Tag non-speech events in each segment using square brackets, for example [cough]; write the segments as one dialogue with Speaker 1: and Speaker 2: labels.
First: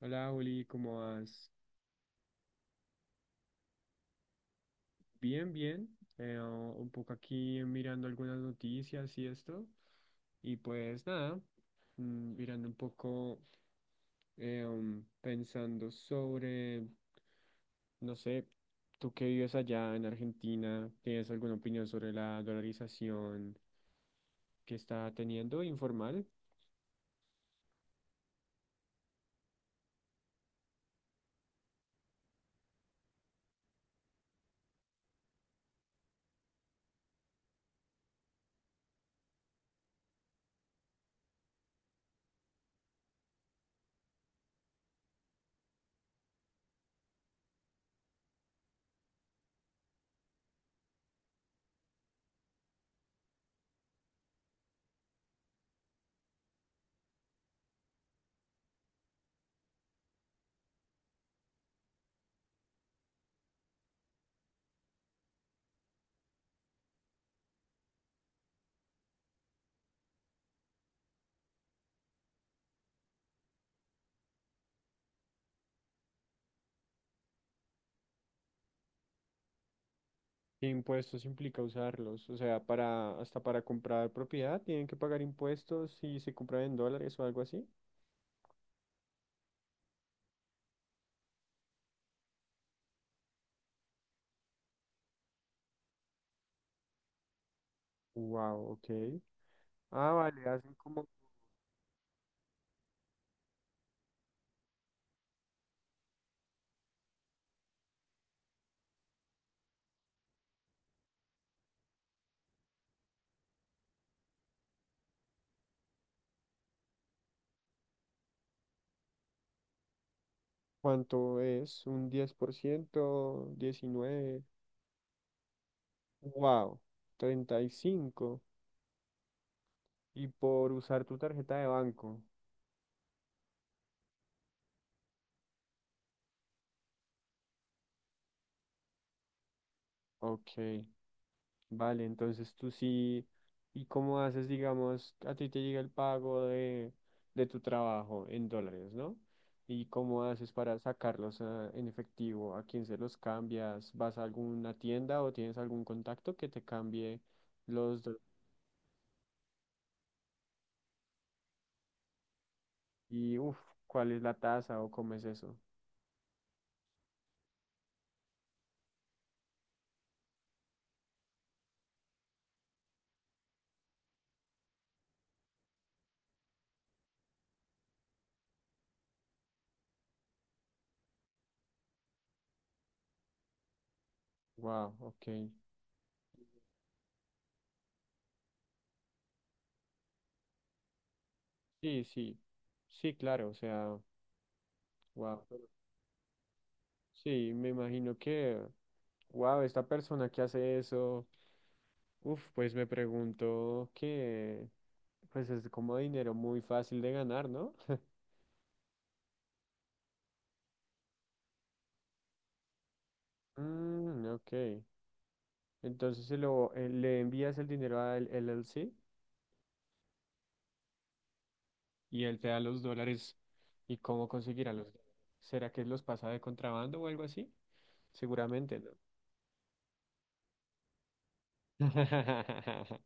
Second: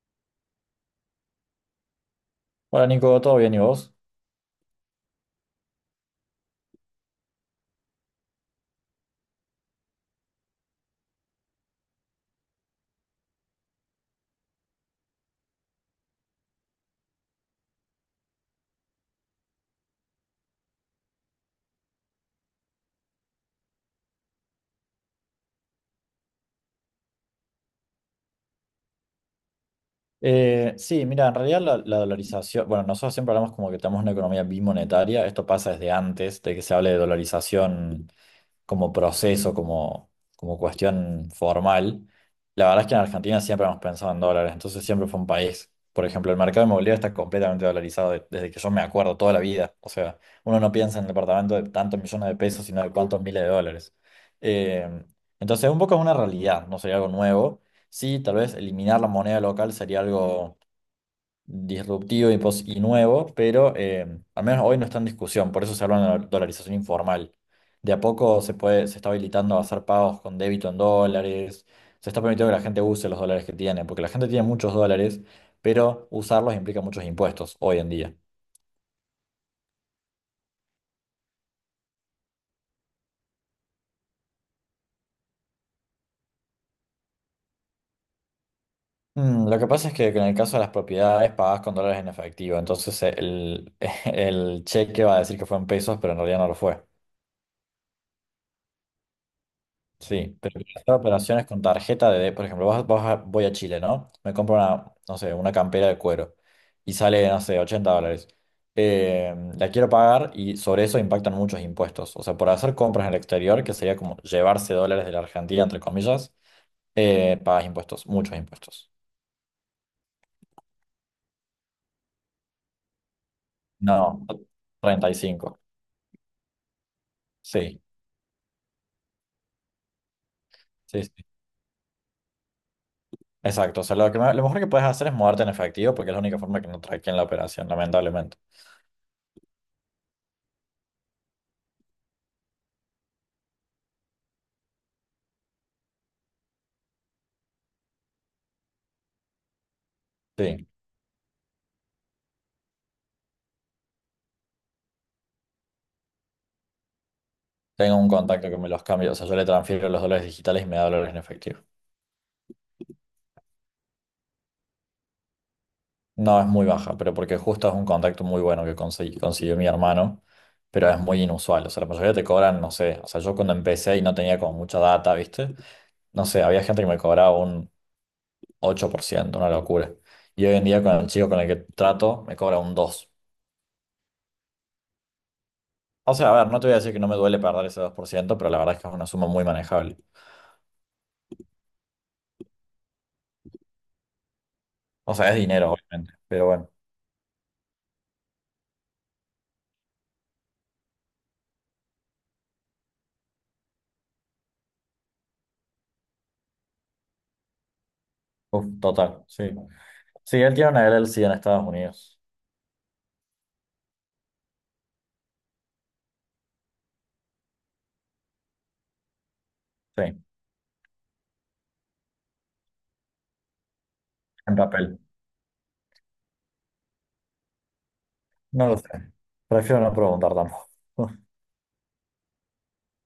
Speaker 1: Hola, Juli, ¿cómo vas?
Speaker 2: Hola Nico, ¿todo bien y vos?
Speaker 1: Bien, bien. Un poco aquí mirando algunas noticias y esto. Y pues nada, mirando un poco, pensando sobre, no sé, tú que vives allá en Argentina, ¿tienes alguna opinión sobre la dolarización que está teniendo informal?
Speaker 2: Sí, mira, en realidad la dolarización, bueno, nosotros siempre hablamos como que tenemos una economía bimonetaria. Esto pasa desde antes de que se hable de dolarización como proceso, como cuestión formal. La verdad es que en Argentina siempre hemos pensado en dólares, entonces siempre fue un país. Por ejemplo, el mercado inmobiliario está completamente dolarizado desde que yo me acuerdo toda la vida. O sea, uno no piensa en el departamento de tantos millones de pesos, sino de cuántos miles de dólares. Eh, entonces, un poco es una realidad, no sería algo nuevo. Sí, tal vez eliminar la moneda local sería algo disruptivo y, y nuevo, pero al menos hoy no está en discusión, por eso se habla de la dolarización informal. De a poco se puede, se está habilitando a hacer pagos con débito en dólares, se está permitiendo que la gente use los dólares que tiene, porque la gente tiene muchos dólares, pero usarlos implica muchos impuestos hoy en día.
Speaker 1: ¿Qué impuestos implica usarlos? O sea, para, hasta para comprar propiedad, ¿tienen que pagar impuestos si se compra en dólares o algo así?
Speaker 2: Mm, lo que pasa es que en el caso de las propiedades pagás con dólares en efectivo, entonces el, [laughs] el cheque va a decir que fue en pesos, pero en realidad no lo fue.
Speaker 1: Wow, ok. Ah,
Speaker 2: Sí,
Speaker 1: vale,
Speaker 2: pero
Speaker 1: hacen
Speaker 2: quiero hacer
Speaker 1: como,
Speaker 2: operaciones con tarjeta de, por ejemplo, voy a Chile, ¿no? Me compro una, no sé, una campera de cuero y sale, no sé, $80. La quiero pagar y sobre eso impactan muchos impuestos. O sea, por hacer compras en el exterior, que sería como llevarse dólares de la Argentina, entre comillas, pagas impuestos, muchos impuestos.
Speaker 1: ¿cuánto es? ¿Un 10%?
Speaker 2: No,
Speaker 1: ¿19?
Speaker 2: 35.
Speaker 1: Wow,
Speaker 2: Sí,
Speaker 1: 35. Y cinco. Y por
Speaker 2: sí,
Speaker 1: usar tu
Speaker 2: sí.
Speaker 1: tarjeta de banco.
Speaker 2: Exacto. O sea, lo que, lo mejor que puedes hacer es moverte en efectivo porque es la única forma que no traqueen la operación, lamentablemente.
Speaker 1: Ok, vale, entonces tú sí. ¿Y cómo haces, digamos, a ti te llega el pago de tu trabajo en dólares, ¿no? ¿Y cómo haces
Speaker 2: Sí.
Speaker 1: para sacarlos ah, en efectivo? ¿A quién se los cambias? ¿Vas a alguna tienda o tienes algún contacto que te cambie?
Speaker 2: Tengo
Speaker 1: Los
Speaker 2: un
Speaker 1: dólares.
Speaker 2: contacto que me los cambia, o sea, yo le transfiero los dólares digitales y me da dólares en efectivo.
Speaker 1: Y, uff, ¿cuál es la tasa o cómo es eso?
Speaker 2: No es muy baja, pero porque justo es un contacto muy bueno que consiguió mi hermano, pero es muy inusual. O sea, la mayoría te cobran, no sé, o sea, yo cuando empecé y no tenía como mucha data, ¿viste? No sé, había gente que me cobraba un 8%, una locura. Y hoy en día con el chico con el que trato, me cobra un 2%.
Speaker 1: Wow, ok.
Speaker 2: O sea, a ver, no te voy a decir que no me duele perder ese 2%, pero la verdad es que es una suma muy manejable.
Speaker 1: Sí, sí. Sí, claro, o sea,
Speaker 2: O sea, es
Speaker 1: wow.
Speaker 2: dinero, obviamente, pero bueno,
Speaker 1: Sí, me imagino que, wow, esta persona que hace eso, uff, pues me pregunto que, pues es como dinero muy fácil de ganar, ¿no?
Speaker 2: uf, total, sí. Sí, él tiene una LLC en Estados Unidos.
Speaker 1: Mm, ok. Entonces se lo, le envías el dinero al LLC
Speaker 2: Sí,
Speaker 1: y él te da los dólares. ¿Y cómo
Speaker 2: en
Speaker 1: conseguirá los
Speaker 2: papel.
Speaker 1: dólares? ¿Será que los pasa de contrabando o algo así?
Speaker 2: No lo
Speaker 1: Seguramente,
Speaker 2: sé.
Speaker 1: ¿no?
Speaker 2: Prefiero no preguntar tampoco. [laughs]
Speaker 1: [laughs]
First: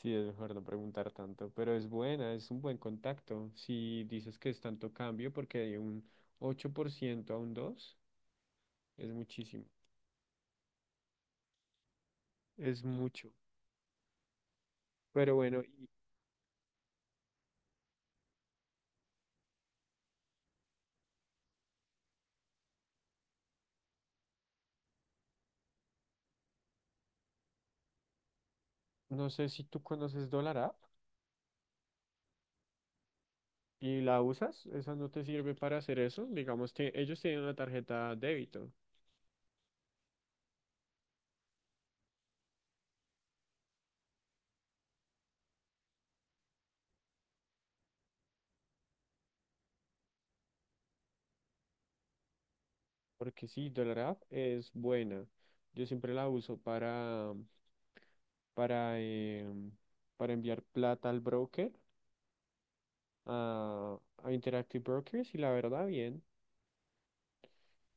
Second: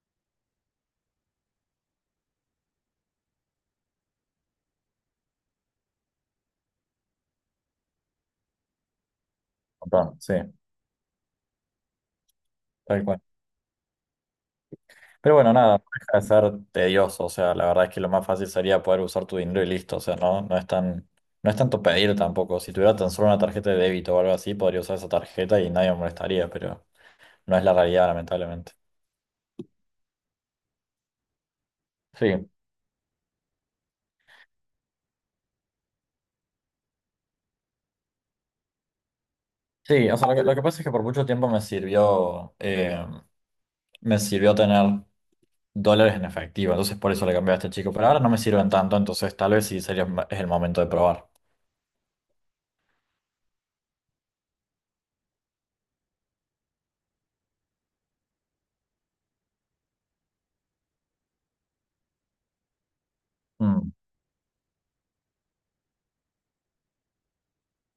Speaker 1: Sí, es mejor no preguntar tanto, pero es buena, es un buen contacto. Si dices que es tanto cambio, porque hay un 8% a un 2, es muchísimo,
Speaker 2: Un Sí,
Speaker 1: es
Speaker 2: tal cual.
Speaker 1: mucho. Pero
Speaker 2: Pero bueno,
Speaker 1: bueno,
Speaker 2: nada, no
Speaker 1: y
Speaker 2: deja de ser tedioso. O sea, la verdad es que lo más fácil sería poder usar tu dinero y listo. O sea, no, no es tanto pedir tampoco. Si tuviera tan solo una tarjeta de débito o algo así, podría usar esa tarjeta y nadie me molestaría, pero no es la realidad, lamentablemente.
Speaker 1: no sé si tú conoces Dollar App
Speaker 2: Sí,
Speaker 1: y la usas, esa no te sirve para hacer eso. Digamos que ellos tienen una tarjeta débito,
Speaker 2: sí, o sea, lo que pasa es que por mucho tiempo me sirvió tener dólares en efectivo. Entonces por eso le cambié a este chico. Pero ahora no me sirven tanto, entonces tal vez sí sería es el momento de probar.
Speaker 1: porque sí, Dollar App es buena. Yo siempre la uso para, em, para enviar plata al broker
Speaker 2: Mm.
Speaker 1: a Interactive Brokers y la verdad bien.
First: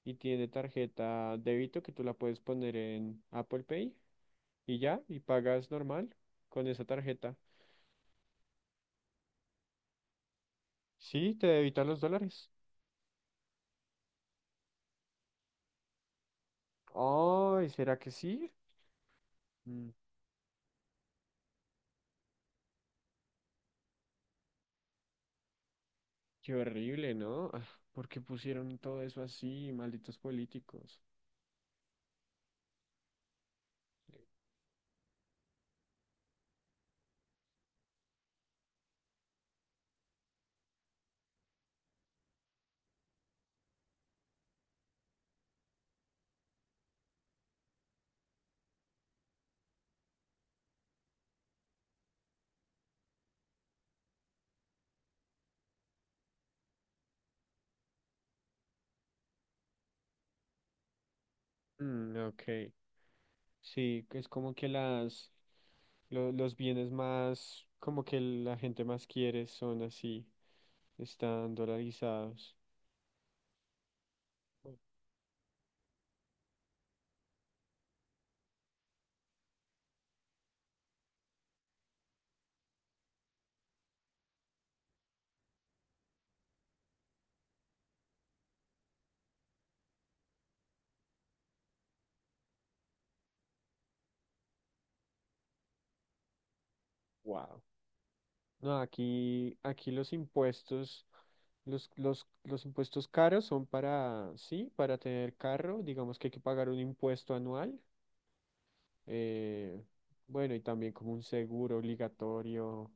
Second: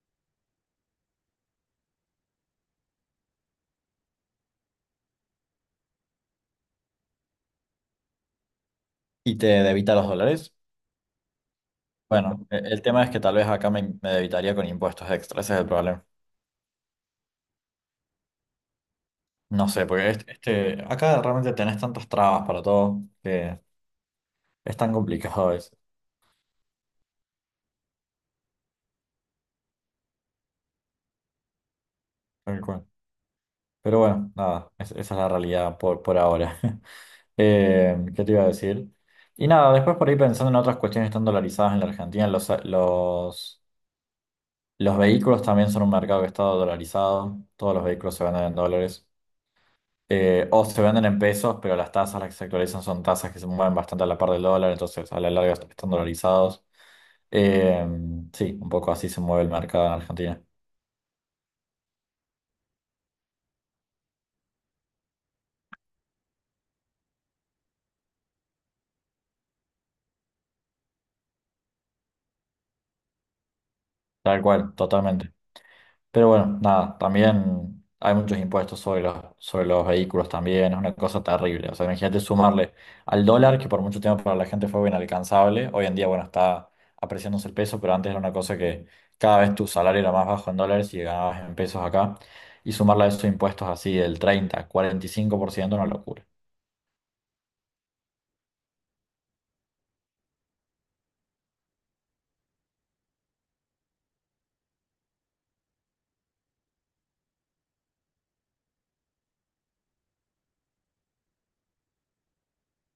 Speaker 1: Y tiene tarjeta débito que tú la puedes poner en Apple Pay y ya, y pagas normal con esa tarjeta.
Speaker 2: ¿Y te debita los dólares?
Speaker 1: Sí, te debita los
Speaker 2: Bueno,
Speaker 1: dólares.
Speaker 2: el tema es que tal vez acá me debitaría con impuestos extra, ese es el problema.
Speaker 1: Ay, ¿será que sí?
Speaker 2: No sé,
Speaker 1: Mm,
Speaker 2: porque acá realmente tenés tantas trabas para todo que es tan complicado a veces,
Speaker 1: qué horrible, ¿no? Ah, ¿por qué pusieron todo eso así, malditos políticos?
Speaker 2: tal cual. Pero bueno, nada, esa es la realidad por, ahora. [laughs] ¿Qué te iba a decir? Y nada, después por ahí pensando en otras cuestiones tan dolarizadas en la Argentina. Los vehículos también son un mercado que está dolarizado, todos los vehículos se venden en dólares o se venden en pesos, pero las tasas las que se actualizan son tasas que se mueven bastante a la par del dólar, entonces a la larga están dolarizados. Eh, sí, un poco así se mueve el mercado en Argentina.
Speaker 1: Mm, ok. Sí, que es como que las los bienes más, como que la gente más quiere son así, están dolarizados.
Speaker 2: Tal cual, totalmente. Pero bueno, nada, también hay muchos impuestos sobre los vehículos también, es una cosa terrible. O sea, imagínate sumarle al dólar, que por mucho tiempo para la gente fue inalcanzable. Hoy en día, bueno, está apreciándose el peso, pero antes era una cosa que cada vez tu salario era más bajo en dólares y ganabas en pesos acá. Y sumarle a esos impuestos así del 30, 45% una locura.
Speaker 1: Wow. No, aquí los impuestos, los impuestos caros son para, sí, para tener carro, digamos que hay que pagar un impuesto anual, eh, bueno, y también como un seguro obligatorio,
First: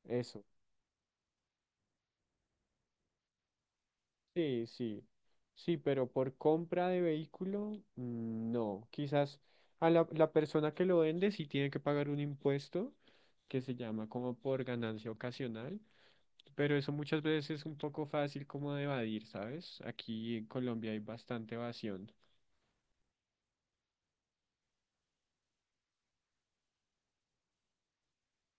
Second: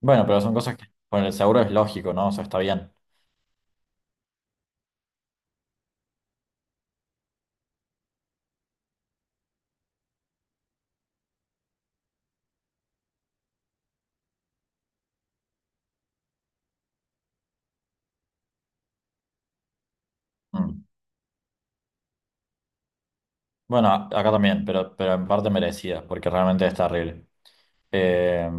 Speaker 2: Bueno, pero
Speaker 1: eso.
Speaker 2: son cosas que con el seguro es lógico, ¿no? O sea, está bien.
Speaker 1: Sí, sí, sí, pero por compra de vehículo, no, quizás a la persona que lo vende sí tiene que pagar un impuesto que se llama como por ganancia ocasional. Pero eso muchas veces es un poco fácil como de evadir, ¿sabes? Aquí en
Speaker 2: Mm.
Speaker 1: Colombia hay bastante evasión
Speaker 2: Bueno, acá también, pero en parte merecida, porque realmente es terrible. Eh,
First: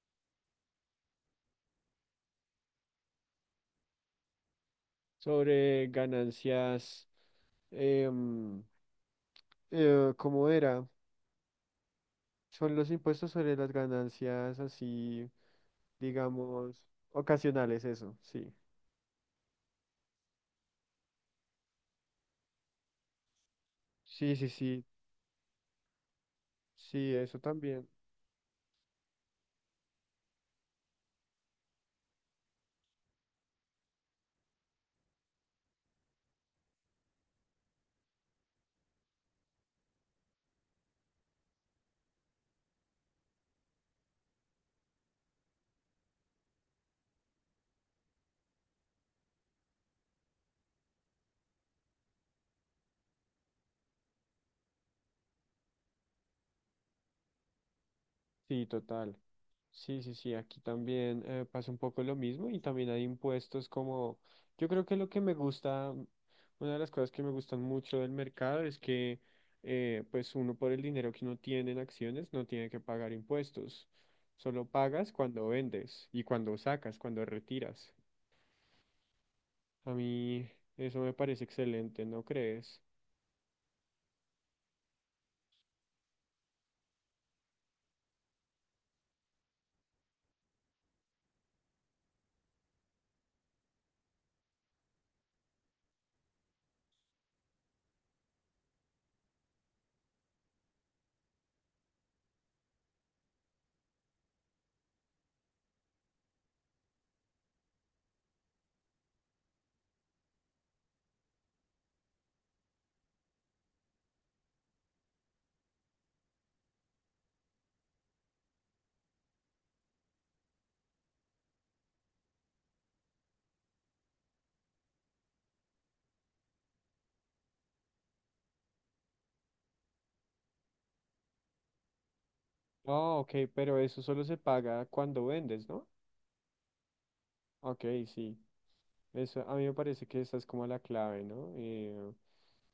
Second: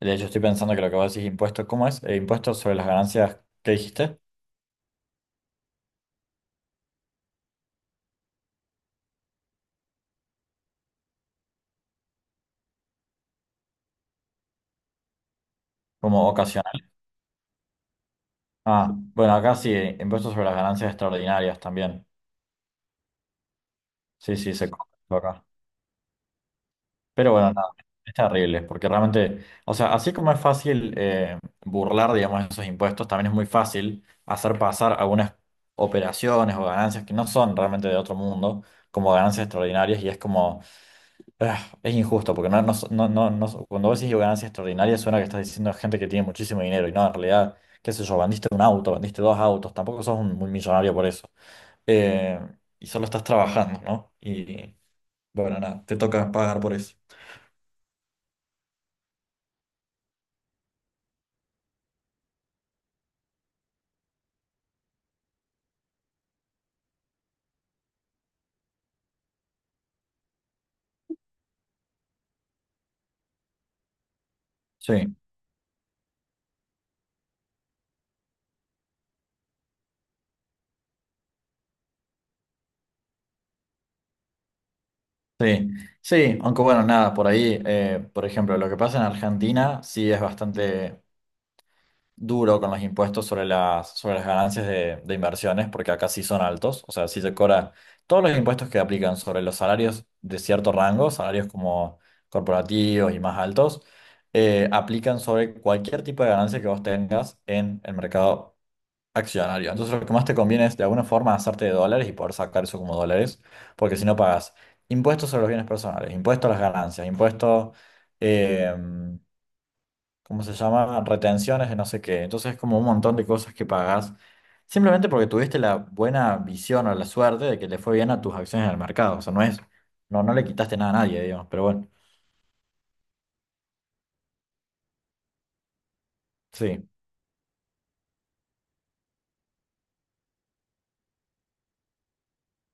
Speaker 2: De hecho, estoy pensando que lo que vos decís impuestos, ¿cómo es? Impuestos sobre las ganancias, ¿qué dijiste?
Speaker 1: sobre ganancias, em, ¿cómo era? Son los impuestos sobre las ganancias así,
Speaker 2: Como
Speaker 1: digamos,
Speaker 2: ocasional.
Speaker 1: ocasionales, eso, sí.
Speaker 2: Ah, bueno, acá sí, impuestos sobre las ganancias extraordinarias también.
Speaker 1: Sí,
Speaker 2: Sí,
Speaker 1: sí,
Speaker 2: sí, se
Speaker 1: sí,
Speaker 2: cobra eso acá.
Speaker 1: sí,
Speaker 2: Pero
Speaker 1: eso
Speaker 2: bueno, nada,
Speaker 1: también.
Speaker 2: es terrible, porque realmente, o sea, así como es fácil burlar, digamos, esos impuestos, también es muy fácil hacer pasar algunas operaciones o ganancias que no son realmente de otro mundo como ganancias extraordinarias y es como. Ah, es injusto, porque no, no, no, no, cuando vos decís digo, ganancia extraordinaria suena que estás diciendo gente que tiene muchísimo dinero y no, en realidad, qué sé yo, vendiste un auto, vendiste dos autos, tampoco sos un, millonario por eso. Eh, y solo estás trabajando, ¿no? Y bueno, nada, te toca pagar por eso.
Speaker 1: Sí, total. Sí, sí, sí, aquí también pasa un poco lo mismo y también hay impuestos como, yo creo que lo que me gusta, una de las cosas que me gustan mucho del mercado es que pues uno por el dinero que uno tiene en acciones no tiene que pagar impuestos, solo pagas
Speaker 2: Sí,
Speaker 1: cuando vendes y cuando sacas, cuando retiras. A mí eso me parece excelente, ¿no crees?
Speaker 2: sí, sí, aunque bueno, nada, por ahí, por ejemplo, lo que pasa en Argentina sí es bastante... duro con los impuestos sobre las, ganancias de inversiones, porque acá sí son altos, o sea, sí se cobra todos los impuestos que aplican sobre los salarios de cierto rango, salarios como corporativos y más altos, aplican sobre cualquier tipo de ganancia que vos tengas en el mercado accionario. Entonces lo que más te conviene es de alguna forma hacerte de dólares y poder sacar eso como dólares, porque si no pagas impuestos sobre los bienes personales, impuestos a las ganancias, impuestos... eh, ¿cómo se llama? Retenciones de no sé qué. Entonces es como un montón de cosas que pagás simplemente porque tuviste la buena visión o la suerte de que le fue bien a tus acciones en el mercado. O sea, no es, no, no le quitaste nada a nadie, digamos, pero bueno,
Speaker 1: Ah, ok, pero eso solo se paga cuando vendes, ¿no?
Speaker 2: sí.
Speaker 1: Ok, sí. Eso, a mí me parece que esa es como la clave, ¿no?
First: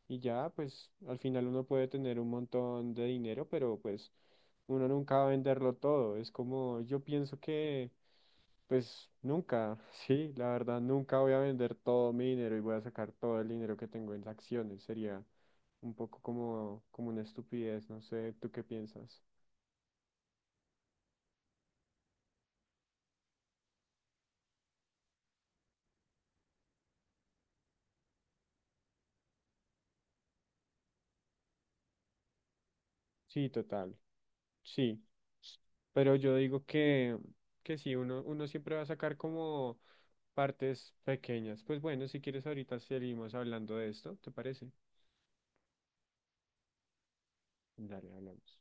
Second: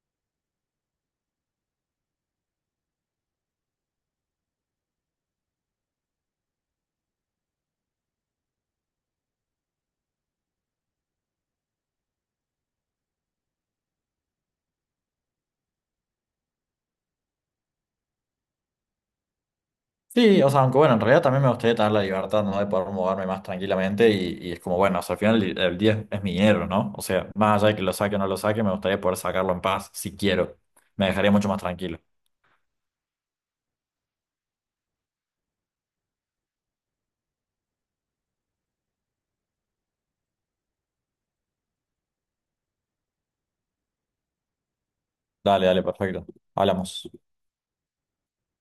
Speaker 1: Y ya, pues al final uno puede tener un montón de dinero, pero pues uno nunca va a venderlo todo. Es como, yo pienso que, pues nunca, [laughs] sí, la verdad, nunca voy a vender todo mi dinero y voy a sacar todo el dinero que tengo en acciones. Sería un poco como una estupidez, no sé, ¿tú qué piensas?
Speaker 2: Sí, o sea, aunque bueno, en realidad también me gustaría tener la libertad, ¿no? De poder moverme más tranquilamente y es como, bueno, o sea, al final el día es mi dinero, ¿no? O sea, más allá de que lo saque o no lo saque, me gustaría poder sacarlo en paz, si quiero. Me dejaría mucho más tranquilo.
Speaker 1: Sí, total, sí. Pero yo digo que, sí, uno siempre va a sacar como partes pequeñas. Pues bueno, si quieres ahorita seguimos hablando de esto, ¿te parece?
Speaker 2: Dale, dale, perfecto. Hablamos.
Speaker 1: Dale, hablamos.